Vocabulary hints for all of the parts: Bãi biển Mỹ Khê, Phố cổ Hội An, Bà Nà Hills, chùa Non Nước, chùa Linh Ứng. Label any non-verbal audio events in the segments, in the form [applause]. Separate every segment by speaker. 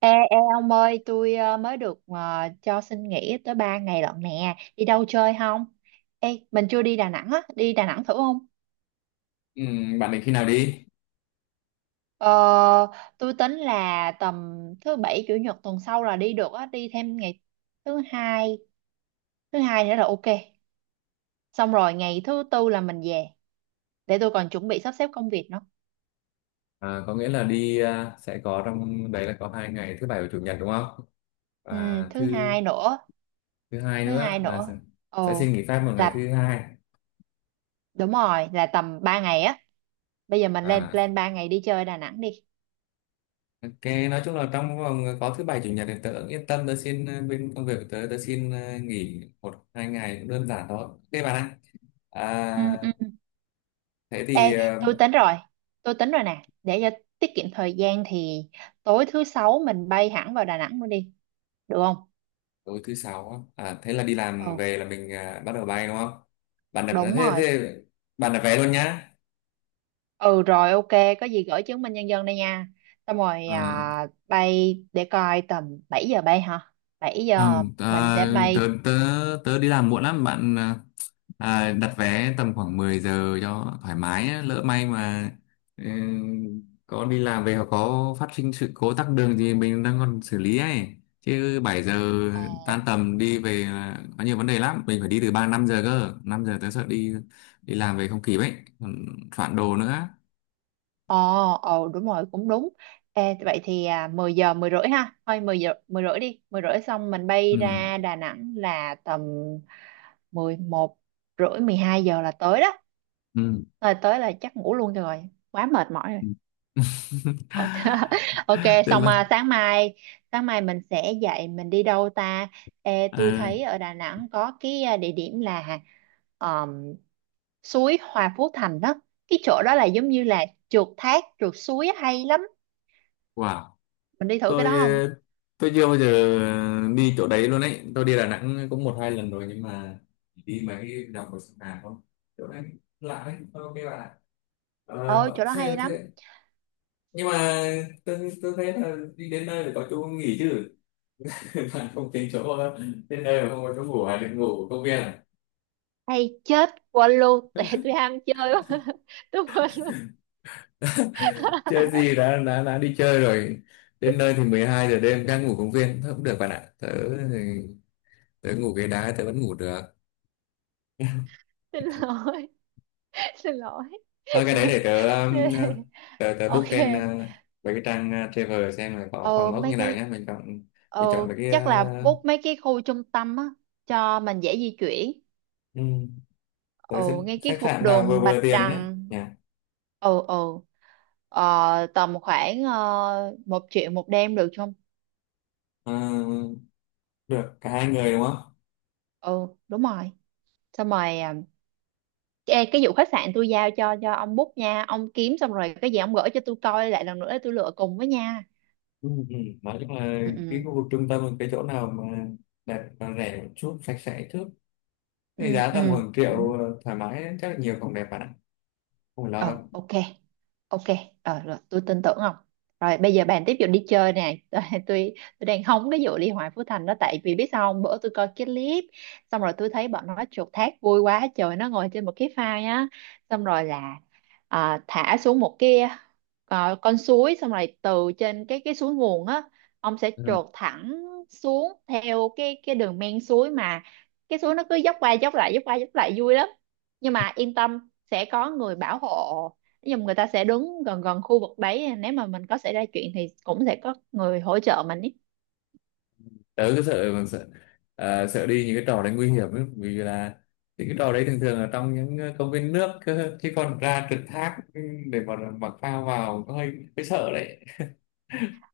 Speaker 1: Ê, ê ông ơi, tôi mới được cho xin nghỉ tới 3 ngày lận nè. Đi đâu chơi không? Ê, mình chưa đi Đà Nẵng á, đi Đà Nẵng thử không?
Speaker 2: Ừ, bạn định khi nào đi?
Speaker 1: Ờ, tôi tính là tầm thứ bảy chủ nhật tuần sau là đi được á, đi thêm ngày thứ hai, nữa là ok. Xong rồi ngày thứ tư là mình về, để tôi còn chuẩn bị sắp xếp công việc nữa.
Speaker 2: À, có nghĩa là đi, sẽ có trong đấy là có 2 ngày thứ bảy và chủ nhật đúng không?
Speaker 1: Ừ,
Speaker 2: Và
Speaker 1: thứ
Speaker 2: thứ
Speaker 1: hai nữa,
Speaker 2: thứ hai
Speaker 1: thứ hai
Speaker 2: nữa là sẽ
Speaker 1: nữa.
Speaker 2: sẽ xin
Speaker 1: Ồ,
Speaker 2: nghỉ phép một ngày thứ
Speaker 1: là
Speaker 2: hai.
Speaker 1: đúng rồi, là tầm 3 ngày á. Bây giờ mình lên
Speaker 2: À,
Speaker 1: plan 3 ngày đi chơi Đà Nẵng đi.
Speaker 2: ok, nói chung là trong vòng có thứ bảy chủ nhật thì tớ yên tâm tớ xin bên công việc của tớ tớ xin nghỉ 1 2 ngày cũng đơn giản thôi. Ok bạn ạ.
Speaker 1: Ừ,
Speaker 2: À,
Speaker 1: ừ.
Speaker 2: thế thì
Speaker 1: Ê, tôi tính rồi, tôi tính rồi nè, để cho tiết kiệm thời gian thì tối thứ sáu mình bay hẳn vào Đà Nẵng luôn đi, được không?
Speaker 2: tối thứ sáu á. Thế là đi làm
Speaker 1: Ừ,
Speaker 2: về là mình bắt đầu bay đúng không? Bạn đặt
Speaker 1: đúng
Speaker 2: thế
Speaker 1: rồi.
Speaker 2: thế bạn đặt vé luôn nhá.
Speaker 1: Ừ rồi, ok, có gì gửi chứng minh nhân dân đây nha. Xong rồi
Speaker 2: À.
Speaker 1: bay để coi tầm 7 giờ bay hả? 7 giờ
Speaker 2: Không,
Speaker 1: mình sẽ
Speaker 2: tớ,
Speaker 1: bay.
Speaker 2: tớ, tớ đi làm muộn lắm bạn à, đặt vé tầm khoảng 10 giờ cho thoải mái á. Lỡ may mà ừ, có đi làm về hoặc có phát sinh sự cố tắc đường thì mình đang còn xử lý ấy chứ 7 giờ tan
Speaker 1: Ồ,
Speaker 2: tầm đi về là có nhiều vấn đề lắm mình phải đi từ 3 5 giờ cơ 5 giờ tớ sợ đi đi làm về không kịp ấy còn soạn đồ nữa.
Speaker 1: Ồ, ồ đúng rồi, cũng đúng. Ê, vậy thì 10 giờ 10 rưỡi ha. Thôi 10 giờ 10 rưỡi đi, 10 rưỡi xong mình bay
Speaker 2: Ừ,
Speaker 1: ra Đà Nẵng là tầm 11 rưỡi 12 giờ là tới đó.
Speaker 2: ừ.
Speaker 1: Rồi tới là chắc ngủ luôn cho rồi, quá mệt mỏi rồi.
Speaker 2: Ừ. [laughs]
Speaker 1: Ok, [laughs] ok
Speaker 2: Thế
Speaker 1: xong
Speaker 2: mà
Speaker 1: sáng mai mình sẽ dậy mình đi đâu ta? Ê, tôi
Speaker 2: ờ,
Speaker 1: thấy ở Đà Nẵng có cái địa điểm là ờm, suối Hòa Phú Thành đó. Cái chỗ đó là giống như là trượt thác, trượt suối hay lắm,
Speaker 2: wow.
Speaker 1: mình đi thử cái
Speaker 2: tôi
Speaker 1: đó không?
Speaker 2: ờ, tôi chưa bao giờ đi chỗ đấy luôn ấy, tôi đi Đà Nẵng cũng một hai lần rồi nhưng mà chỉ đi mấy cái đồng hồ sông Hàn không. Chỗ đấy lạ đấy, tôi ok là
Speaker 1: Ôi chỗ
Speaker 2: bảo
Speaker 1: đó
Speaker 2: xe
Speaker 1: hay lắm,
Speaker 2: thế. Nhưng mà tôi thấy là đi đến nơi phải có chỗ nghỉ chứ. [laughs] Bạn không tính chỗ đến nơi mà không có chỗ ngủ à, định ngủ ở công viên à?
Speaker 1: hay chết quên luôn. [laughs] Tại tôi ham chơi quá, [laughs] tôi quên luôn.
Speaker 2: Chơi
Speaker 1: [laughs]
Speaker 2: gì, đã đi chơi rồi, đến nơi thì 12 giờ đêm đang ngủ công viên thôi cũng được bạn ạ. Thì- Tớ ngủ ghế đá tớ vẫn ngủ được.
Speaker 1: Xin lỗi, [laughs] xin lỗi.
Speaker 2: Thôi cái đấy để
Speaker 1: [laughs]
Speaker 2: tớ book
Speaker 1: Ok,
Speaker 2: trên mấy cái trang travel xem là có phòng
Speaker 1: ờ,
Speaker 2: ốc
Speaker 1: mấy
Speaker 2: như nào
Speaker 1: cái
Speaker 2: nhé. Mình chọn
Speaker 1: ờ,
Speaker 2: mấy cái
Speaker 1: chắc là bút mấy cái khu trung tâm á cho mình dễ di chuyển,
Speaker 2: ừm, tớ
Speaker 1: ờ,
Speaker 2: sẽ
Speaker 1: ngay cái
Speaker 2: khách
Speaker 1: khu
Speaker 2: sạn nào vừa
Speaker 1: đường
Speaker 2: vừa
Speaker 1: Bạch
Speaker 2: tiền nhé.
Speaker 1: Đằng.
Speaker 2: Nhỉ?
Speaker 1: Ừ, ừ, tầm khoảng 1 triệu một đêm được không?
Speaker 2: Ờ, được cả hai người đúng không?
Speaker 1: Ừ đúng rồi, xong rồi à. Ê, cái vụ khách sạn tôi giao cho ông book nha, ông kiếm xong rồi cái gì ông gửi cho tôi coi lại lần nữa để tôi lựa cùng với nha.
Speaker 2: Ừ. Ừ. Nói chung là cái
Speaker 1: Ừ
Speaker 2: khu vực trung tâm là cái chỗ nào mà đẹp và rẻ một chút, sạch sẽ trước.
Speaker 1: ừ
Speaker 2: Cái giá tầm
Speaker 1: ừ
Speaker 2: khoảng
Speaker 1: ừ.
Speaker 2: triệu thoải mái, chắc là nhiều phòng đẹp bạn ạ. Không phải
Speaker 1: Ồ,
Speaker 2: lo
Speaker 1: ok. Ok, ờ, rồi tôi tin tưởng không? Rồi bây giờ bàn tiếp vụ đi chơi nè. [laughs] Tôi tôi đang hóng cái vụ Liên Hoan Phú Thành đó, tại vì biết sao không? Bữa tôi coi cái clip xong rồi tôi thấy bọn nó chuột thác vui quá trời, nó ngồi trên một cái phao á. Xong rồi là thả xuống một cái con suối, xong rồi từ trên cái suối nguồn á, ông sẽ
Speaker 2: đâu.
Speaker 1: chuột thẳng xuống theo cái đường men suối, mà cái suối nó cứ dốc qua dốc lại dốc qua dốc lại vui lắm. Nhưng mà yên tâm, sẽ có người bảo hộ, nhưng người ta sẽ đứng gần gần khu vực đấy, nếu mà mình có xảy ra chuyện thì cũng sẽ có người hỗ trợ mình ý.
Speaker 2: Tớ cứ sợ bằng sợ, sợ đi những cái trò đấy nguy hiểm ấy, vì là những cái trò đấy thường thường là trong những công viên nước cơ, chứ còn ra trượt thác để mà mặc phao vào có hơi hơi sợ đấy.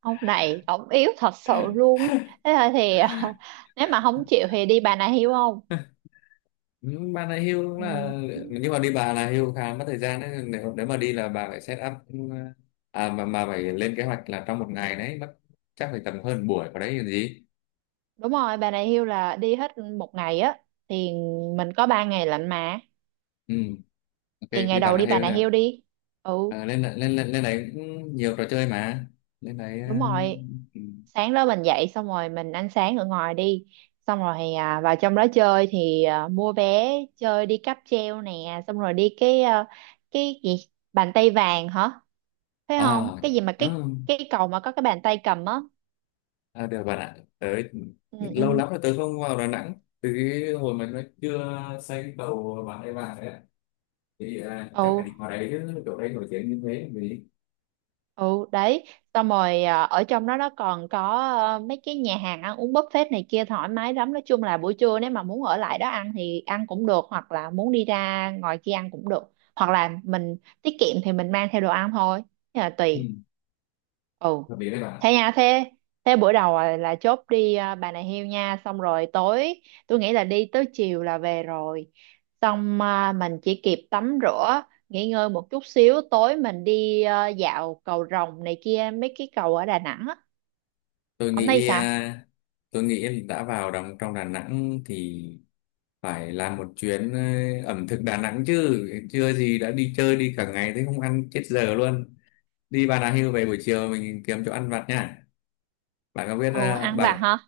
Speaker 1: Ông này ông yếu thật sự luôn ấy, thế là thì [laughs] nếu mà không chịu thì đi bà này hiêu không?
Speaker 2: [laughs] Ừ, bà này hưu cũng
Speaker 1: Ừ,
Speaker 2: là, nhưng mà đi bà là hưu khá mất thời gian đấy, nếu nếu mà đi là bà phải set up à mà phải lên kế hoạch là trong một ngày đấy mất chắc phải tầm hơn buổi vào đấy làm gì.
Speaker 1: đúng rồi, bà này hiêu là đi hết 1 ngày á, thì mình có 3 ngày lạnh mà.
Speaker 2: Ừ. Ok
Speaker 1: Thì
Speaker 2: đi
Speaker 1: ngày
Speaker 2: bà
Speaker 1: đầu
Speaker 2: là
Speaker 1: đi bà
Speaker 2: hưu
Speaker 1: này
Speaker 2: nè.
Speaker 1: hiêu đi. Ừ
Speaker 2: Lên lên lên lên này cũng nhiều trò chơi mà, lên đấy
Speaker 1: đúng rồi,
Speaker 2: ừ.
Speaker 1: sáng đó mình dậy xong rồi mình ăn sáng ở ngoài đi, xong rồi vào trong đó chơi thì mua vé chơi đi cáp treo nè, xong rồi đi cái cái gì bàn tay vàng hả? Phải không,
Speaker 2: À,
Speaker 1: cái gì mà cái
Speaker 2: ừ,
Speaker 1: cái cầu mà có cái bàn tay cầm á.
Speaker 2: à, được bạn ạ. Tới
Speaker 1: Ừ ừ
Speaker 2: lâu lắm rồi tớ không vào Đà Nẵng. Từ cái hồi mà nó chưa xây cầu bà ấy vào đấy ạ. Thì chắc phải đi
Speaker 1: ừ
Speaker 2: vào đấy chứ, chỗ đấy nổi tiếng như thế vì
Speaker 1: ừ đấy. Xong rồi ở trong đó nó còn có mấy cái nhà hàng ăn uống buffet này kia thoải mái lắm, nói chung là buổi trưa nếu mà muốn ở lại đó ăn thì ăn cũng được, hoặc là muốn đi ra ngoài kia ăn cũng được, hoặc là mình tiết kiệm thì mình mang theo đồ ăn thôi, thế là
Speaker 2: ừ.
Speaker 1: tùy. Ừ,
Speaker 2: Hợp lý đấy bạn ạ.
Speaker 1: thế nha, thế thế bữa đầu là chốt đi Bà Nà Hills nha, xong rồi tối tôi nghĩ là đi tới chiều là về rồi, xong mình chỉ kịp tắm rửa nghỉ ngơi một chút xíu, tối mình đi dạo cầu Rồng này kia mấy cái cầu ở Đà Nẵng á.
Speaker 2: Tôi
Speaker 1: Hôm nay
Speaker 2: nghĩ
Speaker 1: sao?
Speaker 2: à, tôi nghĩ em đã vào đồng trong Đà Nẵng thì phải làm một chuyến ẩm thực Đà Nẵng chứ. Chưa gì đã đi chơi đi cả ngày thế không ăn chết giờ luôn. Đi Bà Nà Hills về buổi chiều mình kiếm chỗ ăn vặt nha. Bạn có biết
Speaker 1: Ồ ăn vặt
Speaker 2: uh,
Speaker 1: hả?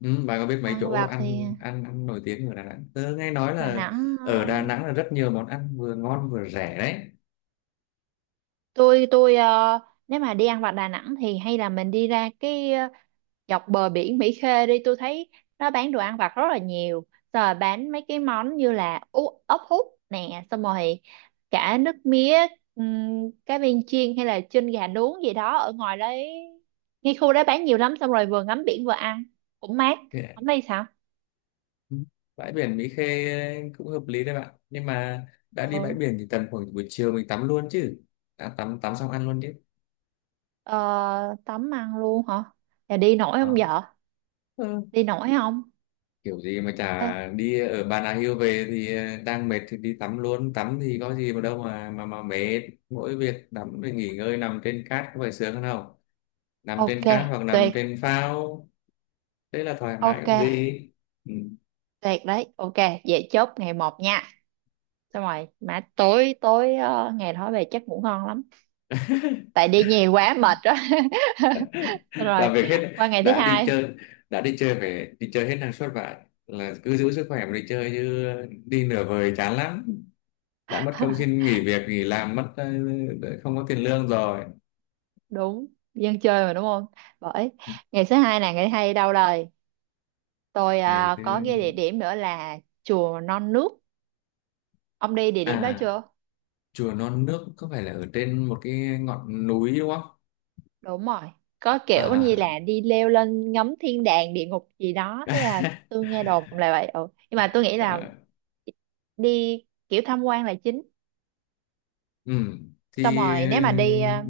Speaker 2: Ừ, bà có biết mấy
Speaker 1: Ăn
Speaker 2: chỗ
Speaker 1: vặt thì
Speaker 2: ăn ăn ăn nổi tiếng ở Đà Nẵng? Tớ nghe nói
Speaker 1: Đà
Speaker 2: là
Speaker 1: Nẵng
Speaker 2: ở
Speaker 1: ờ,
Speaker 2: Đà Nẵng là rất nhiều món ăn vừa ngon vừa rẻ đấy.
Speaker 1: tôi nếu mà đi ăn vặt Đà Nẵng thì hay là mình đi ra cái dọc bờ biển Mỹ Khê đi, tôi thấy nó bán đồ ăn vặt rất là nhiều, rồi bán mấy cái món như là ốc hút nè, xong rồi cả nước mía, cá viên chiên hay là chân gà nướng gì đó ở ngoài đấy, ngay khu đó bán nhiều lắm, xong rồi vừa ngắm biển vừa ăn cũng mát. Không
Speaker 2: Thì-
Speaker 1: đây sao?
Speaker 2: ừ, Bãi biển Mỹ Khê cũng hợp lý đấy bạn. Nhưng mà đã đi bãi
Speaker 1: Ừ,
Speaker 2: biển thì tầm khoảng buổi chiều mình tắm luôn chứ. Đã tắm tắm xong ăn luôn chứ.
Speaker 1: ờ, tắm ăn luôn hả? Là đi nổi không
Speaker 2: Đó.
Speaker 1: vợ?
Speaker 2: Ừ.
Speaker 1: Đi nổi không?
Speaker 2: Kiểu gì mà
Speaker 1: Ê,
Speaker 2: chả đi, ở Bà Nà Hills về thì đang mệt thì đi tắm luôn. Tắm thì có gì mà đâu mà mệt. Mỗi việc tắm rồi nghỉ ngơi nằm trên cát có phải sướng hơn không? Nằm
Speaker 1: ok,
Speaker 2: trên cát hoặc nằm
Speaker 1: tuyệt.
Speaker 2: trên phao thế là thoải mái
Speaker 1: Ok,
Speaker 2: làm gì. Ừ.
Speaker 1: tuyệt đấy, ok, vậy chốt ngày một nha. Xong rồi mà tối tối ngày đó về chắc ngủ ngon lắm tại đi nhiều quá mệt đó. [laughs] Xong rồi
Speaker 2: Làm việc hết.
Speaker 1: qua ngày thứ
Speaker 2: đã đi chơi
Speaker 1: hai.
Speaker 2: đã đi chơi phải đi chơi hết năng suất vậy, là cứ giữ sức khỏe mà đi chơi chứ đi nửa vời chán lắm, đã mất công
Speaker 1: [laughs]
Speaker 2: xin nghỉ việc nghỉ làm mất không có tiền lương rồi.
Speaker 1: Đúng, dân chơi mà đúng không? Bởi ngày thứ hai là ngày thứ hai đi đâu rồi? Tôi
Speaker 2: Ngày thứ
Speaker 1: có nghe địa điểm nữa là chùa Non Nước. Ông đi địa điểm đó
Speaker 2: à
Speaker 1: chưa?
Speaker 2: Chùa Non Nước có phải là ở trên một cái ngọn núi đúng không
Speaker 1: Đúng rồi. Có kiểu như là
Speaker 2: à?
Speaker 1: đi leo lên ngắm thiên đàng địa ngục gì đó. Thế à,
Speaker 2: [laughs]
Speaker 1: tôi nghe đồn là vậy. Ừ. Nhưng mà tôi nghĩ là
Speaker 2: Ờ,
Speaker 1: đi kiểu tham quan là chính.
Speaker 2: ừ thì
Speaker 1: Xong rồi nếu mà đi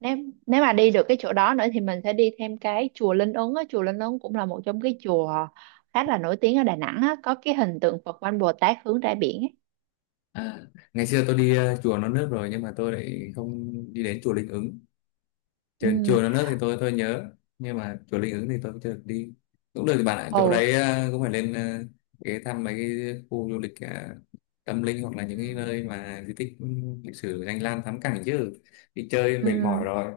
Speaker 1: nếu nếu mà đi được cái chỗ đó nữa thì mình sẽ đi thêm cái chùa Linh Ứng á. Chùa Linh Ứng cũng là một trong cái chùa khá là nổi tiếng ở Đà Nẵng á. Có cái hình tượng Phật Quan Bồ Tát hướng ra biển ấy.
Speaker 2: à, ngày xưa tôi đi chùa Non Nước rồi nhưng mà tôi lại không đi đến chùa Linh Ứng. chùa,
Speaker 1: Ừ.
Speaker 2: chùa Non Nước thì tôi nhớ, nhưng mà chùa Linh Ứng thì tôi cũng chưa được đi. Cũng được thì bạn ạ,
Speaker 1: Ồ.
Speaker 2: chỗ đấy cũng phải lên ghé thăm mấy cái khu du lịch tâm linh hoặc là những cái
Speaker 1: Ừ.
Speaker 2: nơi mà di tích lịch sử danh lam thắng cảnh chứ, đi chơi mệt
Speaker 1: Ừ,
Speaker 2: mỏi rồi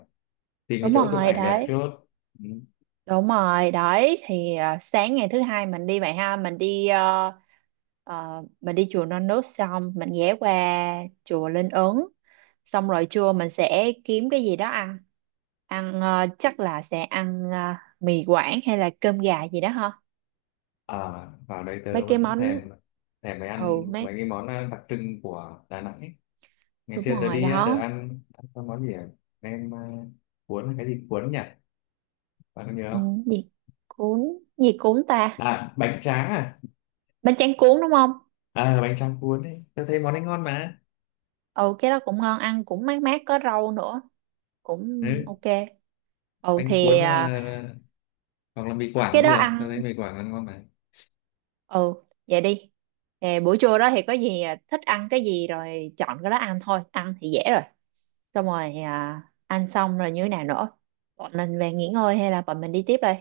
Speaker 2: tìm cái
Speaker 1: đúng
Speaker 2: chỗ chụp
Speaker 1: rồi
Speaker 2: ảnh đẹp
Speaker 1: đấy.
Speaker 2: trước. Ừ.
Speaker 1: Đúng rồi, đấy thì sáng ngày thứ hai mình đi vậy ha, mình đi mình đi chùa Non Nước xong mình ghé qua chùa Linh Ứng. Xong rồi trưa mình sẽ kiếm cái gì đó ăn. Ăn chắc là sẽ ăn mì Quảng hay là cơm gà gì đó ha.
Speaker 2: à, Vào đây
Speaker 1: Mấy
Speaker 2: tớ
Speaker 1: cái
Speaker 2: vẫn
Speaker 1: món,
Speaker 2: thèm thèm mấy ăn
Speaker 1: ừ
Speaker 2: mấy
Speaker 1: mấy,
Speaker 2: cái món đặc trưng của Đà Nẵng ấy. Ngày
Speaker 1: đúng
Speaker 2: xưa tớ
Speaker 1: rồi
Speaker 2: đi á, tớ
Speaker 1: đó.
Speaker 2: ăn ăn cái món gì nem cuốn là cái gì cuốn nhỉ, bạn có nhớ
Speaker 1: Ừ,
Speaker 2: không?
Speaker 1: gì cuốn, gì cuốn ta?
Speaker 2: À bánh tráng
Speaker 1: Bánh tráng cuốn đúng không?
Speaker 2: à bánh tráng cuốn ấy, tao thấy món ấy ngon mà.
Speaker 1: Ừ cái đó cũng ngon, ăn cũng mát mát có rau nữa, cũng
Speaker 2: Ừ.
Speaker 1: ok. Ừ
Speaker 2: Bánh cuốn
Speaker 1: thì
Speaker 2: hoặc
Speaker 1: ờ,
Speaker 2: là, mì Quảng
Speaker 1: cái
Speaker 2: cũng
Speaker 1: đó
Speaker 2: được, tao thấy
Speaker 1: ăn,
Speaker 2: mì Quảng ăn ngon mà.
Speaker 1: ừ vậy đi. Nè, buổi trưa đó thì có gì thích ăn cái gì rồi chọn cái đó ăn thôi, ăn thì dễ rồi, xong rồi ăn xong rồi như thế nào nữa, bọn mình về nghỉ ngơi hay là bọn mình đi tiếp đây?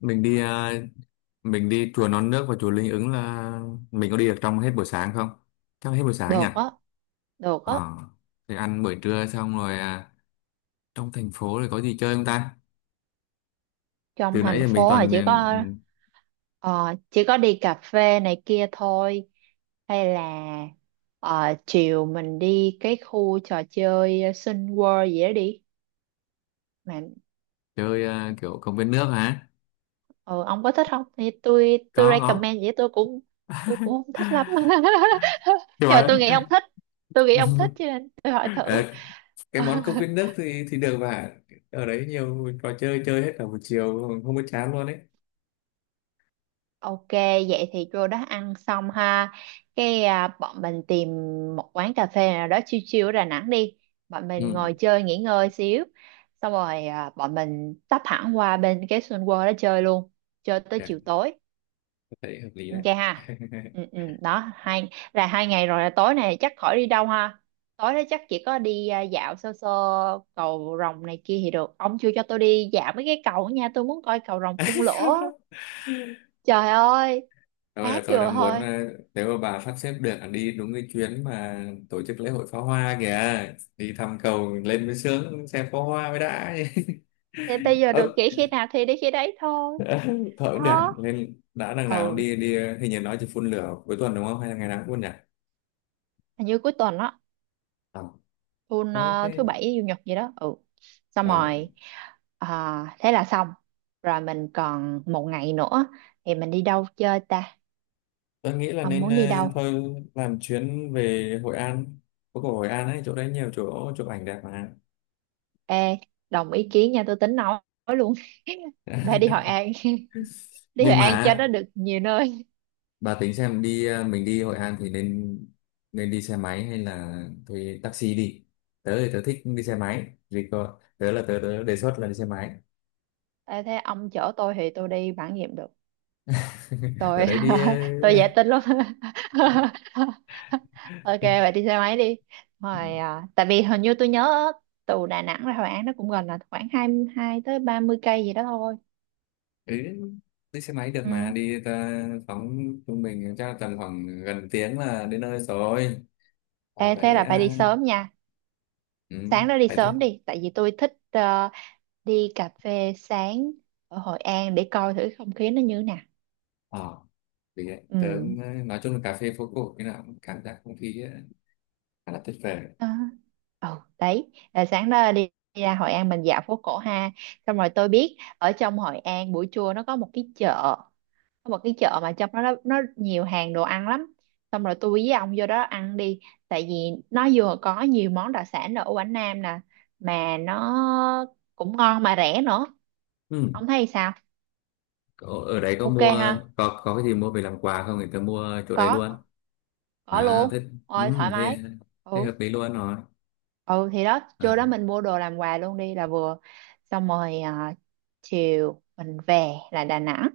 Speaker 2: Mình đi à, mình đi chùa Non Nước và chùa Linh Ứng là mình có đi được trong hết buổi sáng không, chắc là hết buổi sáng nhỉ?
Speaker 1: Được á, được á.
Speaker 2: ờ thì ăn buổi trưa xong rồi trong thành phố thì có gì chơi không ta,
Speaker 1: Trong
Speaker 2: từ nãy
Speaker 1: thành
Speaker 2: giờ mình
Speaker 1: phố là
Speaker 2: toàn
Speaker 1: chỉ có chỉ có đi cà phê này kia thôi, hay là ờ, chiều mình đi cái khu trò chơi Sun World gì đó đi, mà
Speaker 2: chơi kiểu công viên nước hả?
Speaker 1: ừ, ông có thích không thì tôi
Speaker 2: Có
Speaker 1: tôi
Speaker 2: có.
Speaker 1: recommend vậy, tôi cũng không thích lắm.
Speaker 2: [laughs]
Speaker 1: [laughs]
Speaker 2: Thì
Speaker 1: Nhưng mà tôi
Speaker 2: bảo.
Speaker 1: nghĩ ông thích, tôi nghĩ ông thích
Speaker 2: [laughs]
Speaker 1: cho nên tôi hỏi thử.
Speaker 2: Ờ, cái món cốc viên
Speaker 1: [laughs]
Speaker 2: nước thì được mà, ở đấy nhiều trò chơi chơi hết cả một chiều không có chán luôn đấy.
Speaker 1: Ok, vậy thì cô đó ăn xong ha, cái bọn mình tìm một quán cà phê nào đó chill chill ở Đà Nẵng đi, bọn mình
Speaker 2: Ừ.
Speaker 1: ngồi chơi nghỉ ngơi xíu, xong rồi bọn mình tấp hẳn qua bên cái Sun World đó chơi luôn, chơi tới
Speaker 2: Dạ,
Speaker 1: chiều tối.
Speaker 2: tôi thấy hợp lý đấy.
Speaker 1: Ok ha.
Speaker 2: [laughs]
Speaker 1: Ừ, ừ, đó hai là hai ngày rồi, là tối này chắc khỏi đi đâu ha, tối đó chắc chỉ có đi dạo sơ sơ cầu rồng này kia thì được, ông chưa cho tôi đi dạo mấy cái cầu nha, tôi muốn coi cầu rồng phun
Speaker 2: Không
Speaker 1: lửa,
Speaker 2: đâu.
Speaker 1: trời ơi
Speaker 2: Thôi là
Speaker 1: ác
Speaker 2: tôi
Speaker 1: vừa
Speaker 2: đang muốn
Speaker 1: thôi.
Speaker 2: nếu mà bà sắp xếp được là đi đúng cái chuyến mà tổ chức lễ hội pháo hoa kìa, đi thăm cầu lên mới sướng, xem pháo hoa mới đã.
Speaker 1: Thì bây
Speaker 2: [laughs]
Speaker 1: giờ
Speaker 2: Ừ.
Speaker 1: được nghỉ khi nào thì đi khi đấy thôi.
Speaker 2: [laughs] Thôi cũng được
Speaker 1: Đó,
Speaker 2: lên, đã đằng nào cũng
Speaker 1: ừ
Speaker 2: đi đi ờ, Hình như nói chỉ phun lửa cuối tuần đúng không, hay là ngày nào cũng phun nhỉ?
Speaker 1: hình như cuối tuần đó, tuần
Speaker 2: Ờ Thế
Speaker 1: thứ bảy chủ nhật gì đó ừ. Xong
Speaker 2: ờ
Speaker 1: rồi ờ, thế là xong rồi, mình còn một ngày nữa thì mình đi đâu chơi ta?
Speaker 2: tôi nghĩ là
Speaker 1: Ông
Speaker 2: nên
Speaker 1: muốn đi đâu?
Speaker 2: thôi làm chuyến về Hội An. Phố cổ Hội An ấy, chỗ đấy nhiều chỗ chụp ảnh đẹp mà.
Speaker 1: Ê, đồng ý kiến nha, tôi tính nói luôn. [laughs] Phải đi Hội
Speaker 2: [laughs]
Speaker 1: An. [laughs] Đi Hội
Speaker 2: Nhưng mà
Speaker 1: An cho nó
Speaker 2: á,
Speaker 1: được nhiều nơi.
Speaker 2: bà tính xem đi mình đi Hội An thì nên nên đi xe máy hay là thuê taxi đi? Tớ thì tớ thích đi xe máy, vì có tớ là tớ đề xuất là đi xe máy.
Speaker 1: Ê, thế ông chở tôi thì tôi đi bản nghiệm được,
Speaker 2: [laughs] Ở
Speaker 1: tôi
Speaker 2: đấy đi
Speaker 1: [laughs] tôi dễ tính lắm. [laughs] Ok vậy
Speaker 2: [laughs]
Speaker 1: đi xe máy đi. Rồi tại vì hình như tôi nhớ từ Đà Nẵng ra Hội An nó cũng gần là khoảng 22 tới 30 cây gì đó thôi.
Speaker 2: Ừ, đi xe máy được mà
Speaker 1: Ừ.
Speaker 2: đi phóng trung bình chắc tầm khoảng gần tiếng là đến nơi rồi. Vào
Speaker 1: Ê thế
Speaker 2: đấy
Speaker 1: là phải
Speaker 2: à,
Speaker 1: đi sớm nha,
Speaker 2: ừ,
Speaker 1: sáng đó đi
Speaker 2: phải thế.
Speaker 1: sớm đi tại vì tôi thích đi cà phê sáng ở Hội An để coi thử không khí nó như thế nào.
Speaker 2: Ờ. Vì vậy tớ
Speaker 1: Ừ
Speaker 2: nói chung là cà phê phố cổ cái nào cũng cảm giác không khí ấy, khá là tuyệt vời.
Speaker 1: đó. Ừ đấy là sáng đó đi, đi ra Hội An mình dạo phố cổ ha, xong rồi tôi biết ở trong Hội An buổi trưa nó có một cái chợ, có một cái chợ mà trong đó nó nhiều hàng đồ ăn lắm, xong rồi tôi với ông vô đó ăn đi, tại vì nó vừa có nhiều món đặc sản ở Quảng Nam nè mà nó cũng ngon mà rẻ nữa.
Speaker 2: Ừ.
Speaker 1: Ông thấy sao?
Speaker 2: Ở Ở đấy có
Speaker 1: Ok
Speaker 2: mua,
Speaker 1: ha,
Speaker 2: có cái gì mua về làm quà không thì tớ mua chỗ đấy
Speaker 1: có
Speaker 2: luôn.
Speaker 1: có
Speaker 2: À thế,
Speaker 1: luôn ôi thoải
Speaker 2: ừ, thế
Speaker 1: mái.
Speaker 2: thế
Speaker 1: Ừ
Speaker 2: hợp lý luôn rồi.
Speaker 1: ừ thì đó trưa
Speaker 2: à,
Speaker 1: đó mình mua đồ làm quà luôn đi là vừa, xong rồi chiều mình về là Đà Nẵng,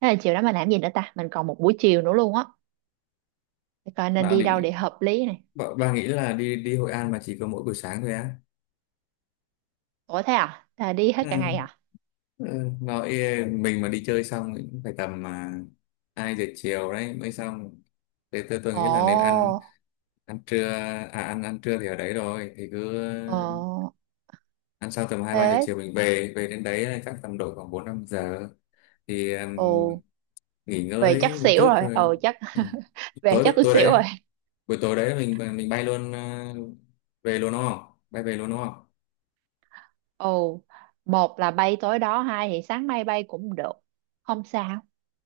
Speaker 1: thế là chiều đó mình làm gì nữa ta, mình còn một buổi chiều nữa luôn á, để coi nên
Speaker 2: bà
Speaker 1: đi đâu để
Speaker 2: định,
Speaker 1: hợp lý này.
Speaker 2: bà nghĩ là đi đi Hội An mà chỉ có mỗi buổi sáng thôi á?
Speaker 1: Ủa thế à là đi hết cả
Speaker 2: Ừ.
Speaker 1: ngày à?
Speaker 2: Ừ. Nói, mình mà đi chơi xong thì cũng phải tầm mà 2 giờ chiều đấy mới xong, thế tôi nghĩ là nên ăn
Speaker 1: Ồ,
Speaker 2: ăn trưa, à ăn ăn trưa thì ở đấy rồi thì cứ
Speaker 1: ờ
Speaker 2: ăn xong tầm hai ba giờ
Speaker 1: thế,
Speaker 2: chiều mình về, đến đấy là chắc tầm độ khoảng 4 5 giờ thì
Speaker 1: ồ
Speaker 2: nghỉ
Speaker 1: về chắc
Speaker 2: ngơi một
Speaker 1: xỉu
Speaker 2: chút
Speaker 1: rồi,
Speaker 2: rồi.
Speaker 1: ừ chắc
Speaker 2: Ừ.
Speaker 1: [laughs] về chắc
Speaker 2: tối
Speaker 1: tôi
Speaker 2: tối
Speaker 1: xỉu rồi.
Speaker 2: đấy Buổi tối đấy mình bay luôn về luôn đúng không, bay về luôn đúng không?
Speaker 1: Ồ, một là bay tối đó, hai thì sáng mai bay cũng được. Không sao.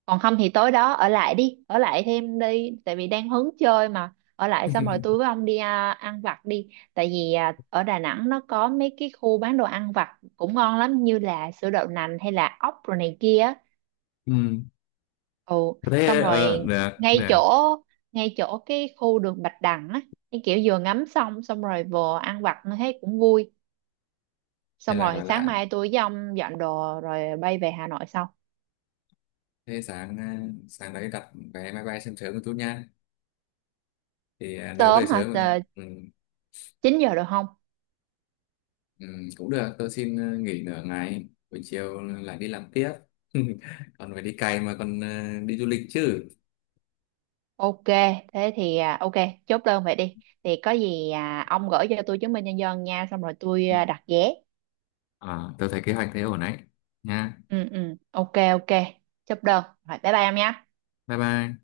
Speaker 1: Còn không thì tối đó ở lại đi, ở lại thêm đi, tại vì đang hứng chơi mà. Ở lại xong rồi tôi với
Speaker 2: [laughs]
Speaker 1: ông đi ăn vặt đi. Tại vì ở Đà Nẵng nó có mấy cái khu bán đồ ăn vặt cũng ngon lắm, như là sữa đậu nành hay là ốc rồi này kia. Á.
Speaker 2: Ừ.
Speaker 1: Ồ, xong
Speaker 2: Thế
Speaker 1: rồi
Speaker 2: được
Speaker 1: ngay
Speaker 2: được.
Speaker 1: chỗ ngay chỗ cái khu đường Bạch Đằng á, cái kiểu vừa ngắm xong xong rồi vừa ăn vặt nó thấy cũng vui,
Speaker 2: Nên
Speaker 1: xong
Speaker 2: là
Speaker 1: rồi
Speaker 2: gọi
Speaker 1: sáng
Speaker 2: là
Speaker 1: mai tôi với ông dọn đồ rồi bay về Hà Nội sau.
Speaker 2: thế, sáng đấy đặt vé máy bay sớm sớm một chút nha, thì nếu về
Speaker 1: Sớm hả
Speaker 2: sớm
Speaker 1: Tờ,
Speaker 2: ừ,
Speaker 1: 9 giờ được không?
Speaker 2: ừ, cũng được tôi xin nghỉ nửa ngày buổi chiều lại đi làm tiếp. [laughs] Còn phải đi cày mà, còn đi du lịch chứ.
Speaker 1: Ok, thế thì ok, chốt đơn vậy đi thì có gì ông gửi cho tôi chứng minh nhân dân nha, xong rồi tôi đặt vé.
Speaker 2: Ờ, tôi thấy kế hoạch thế ổn đấy. Nha.
Speaker 1: Ừ ừ ok ok, chốt đơn rồi bye bye em nhé.
Speaker 2: Bye bye.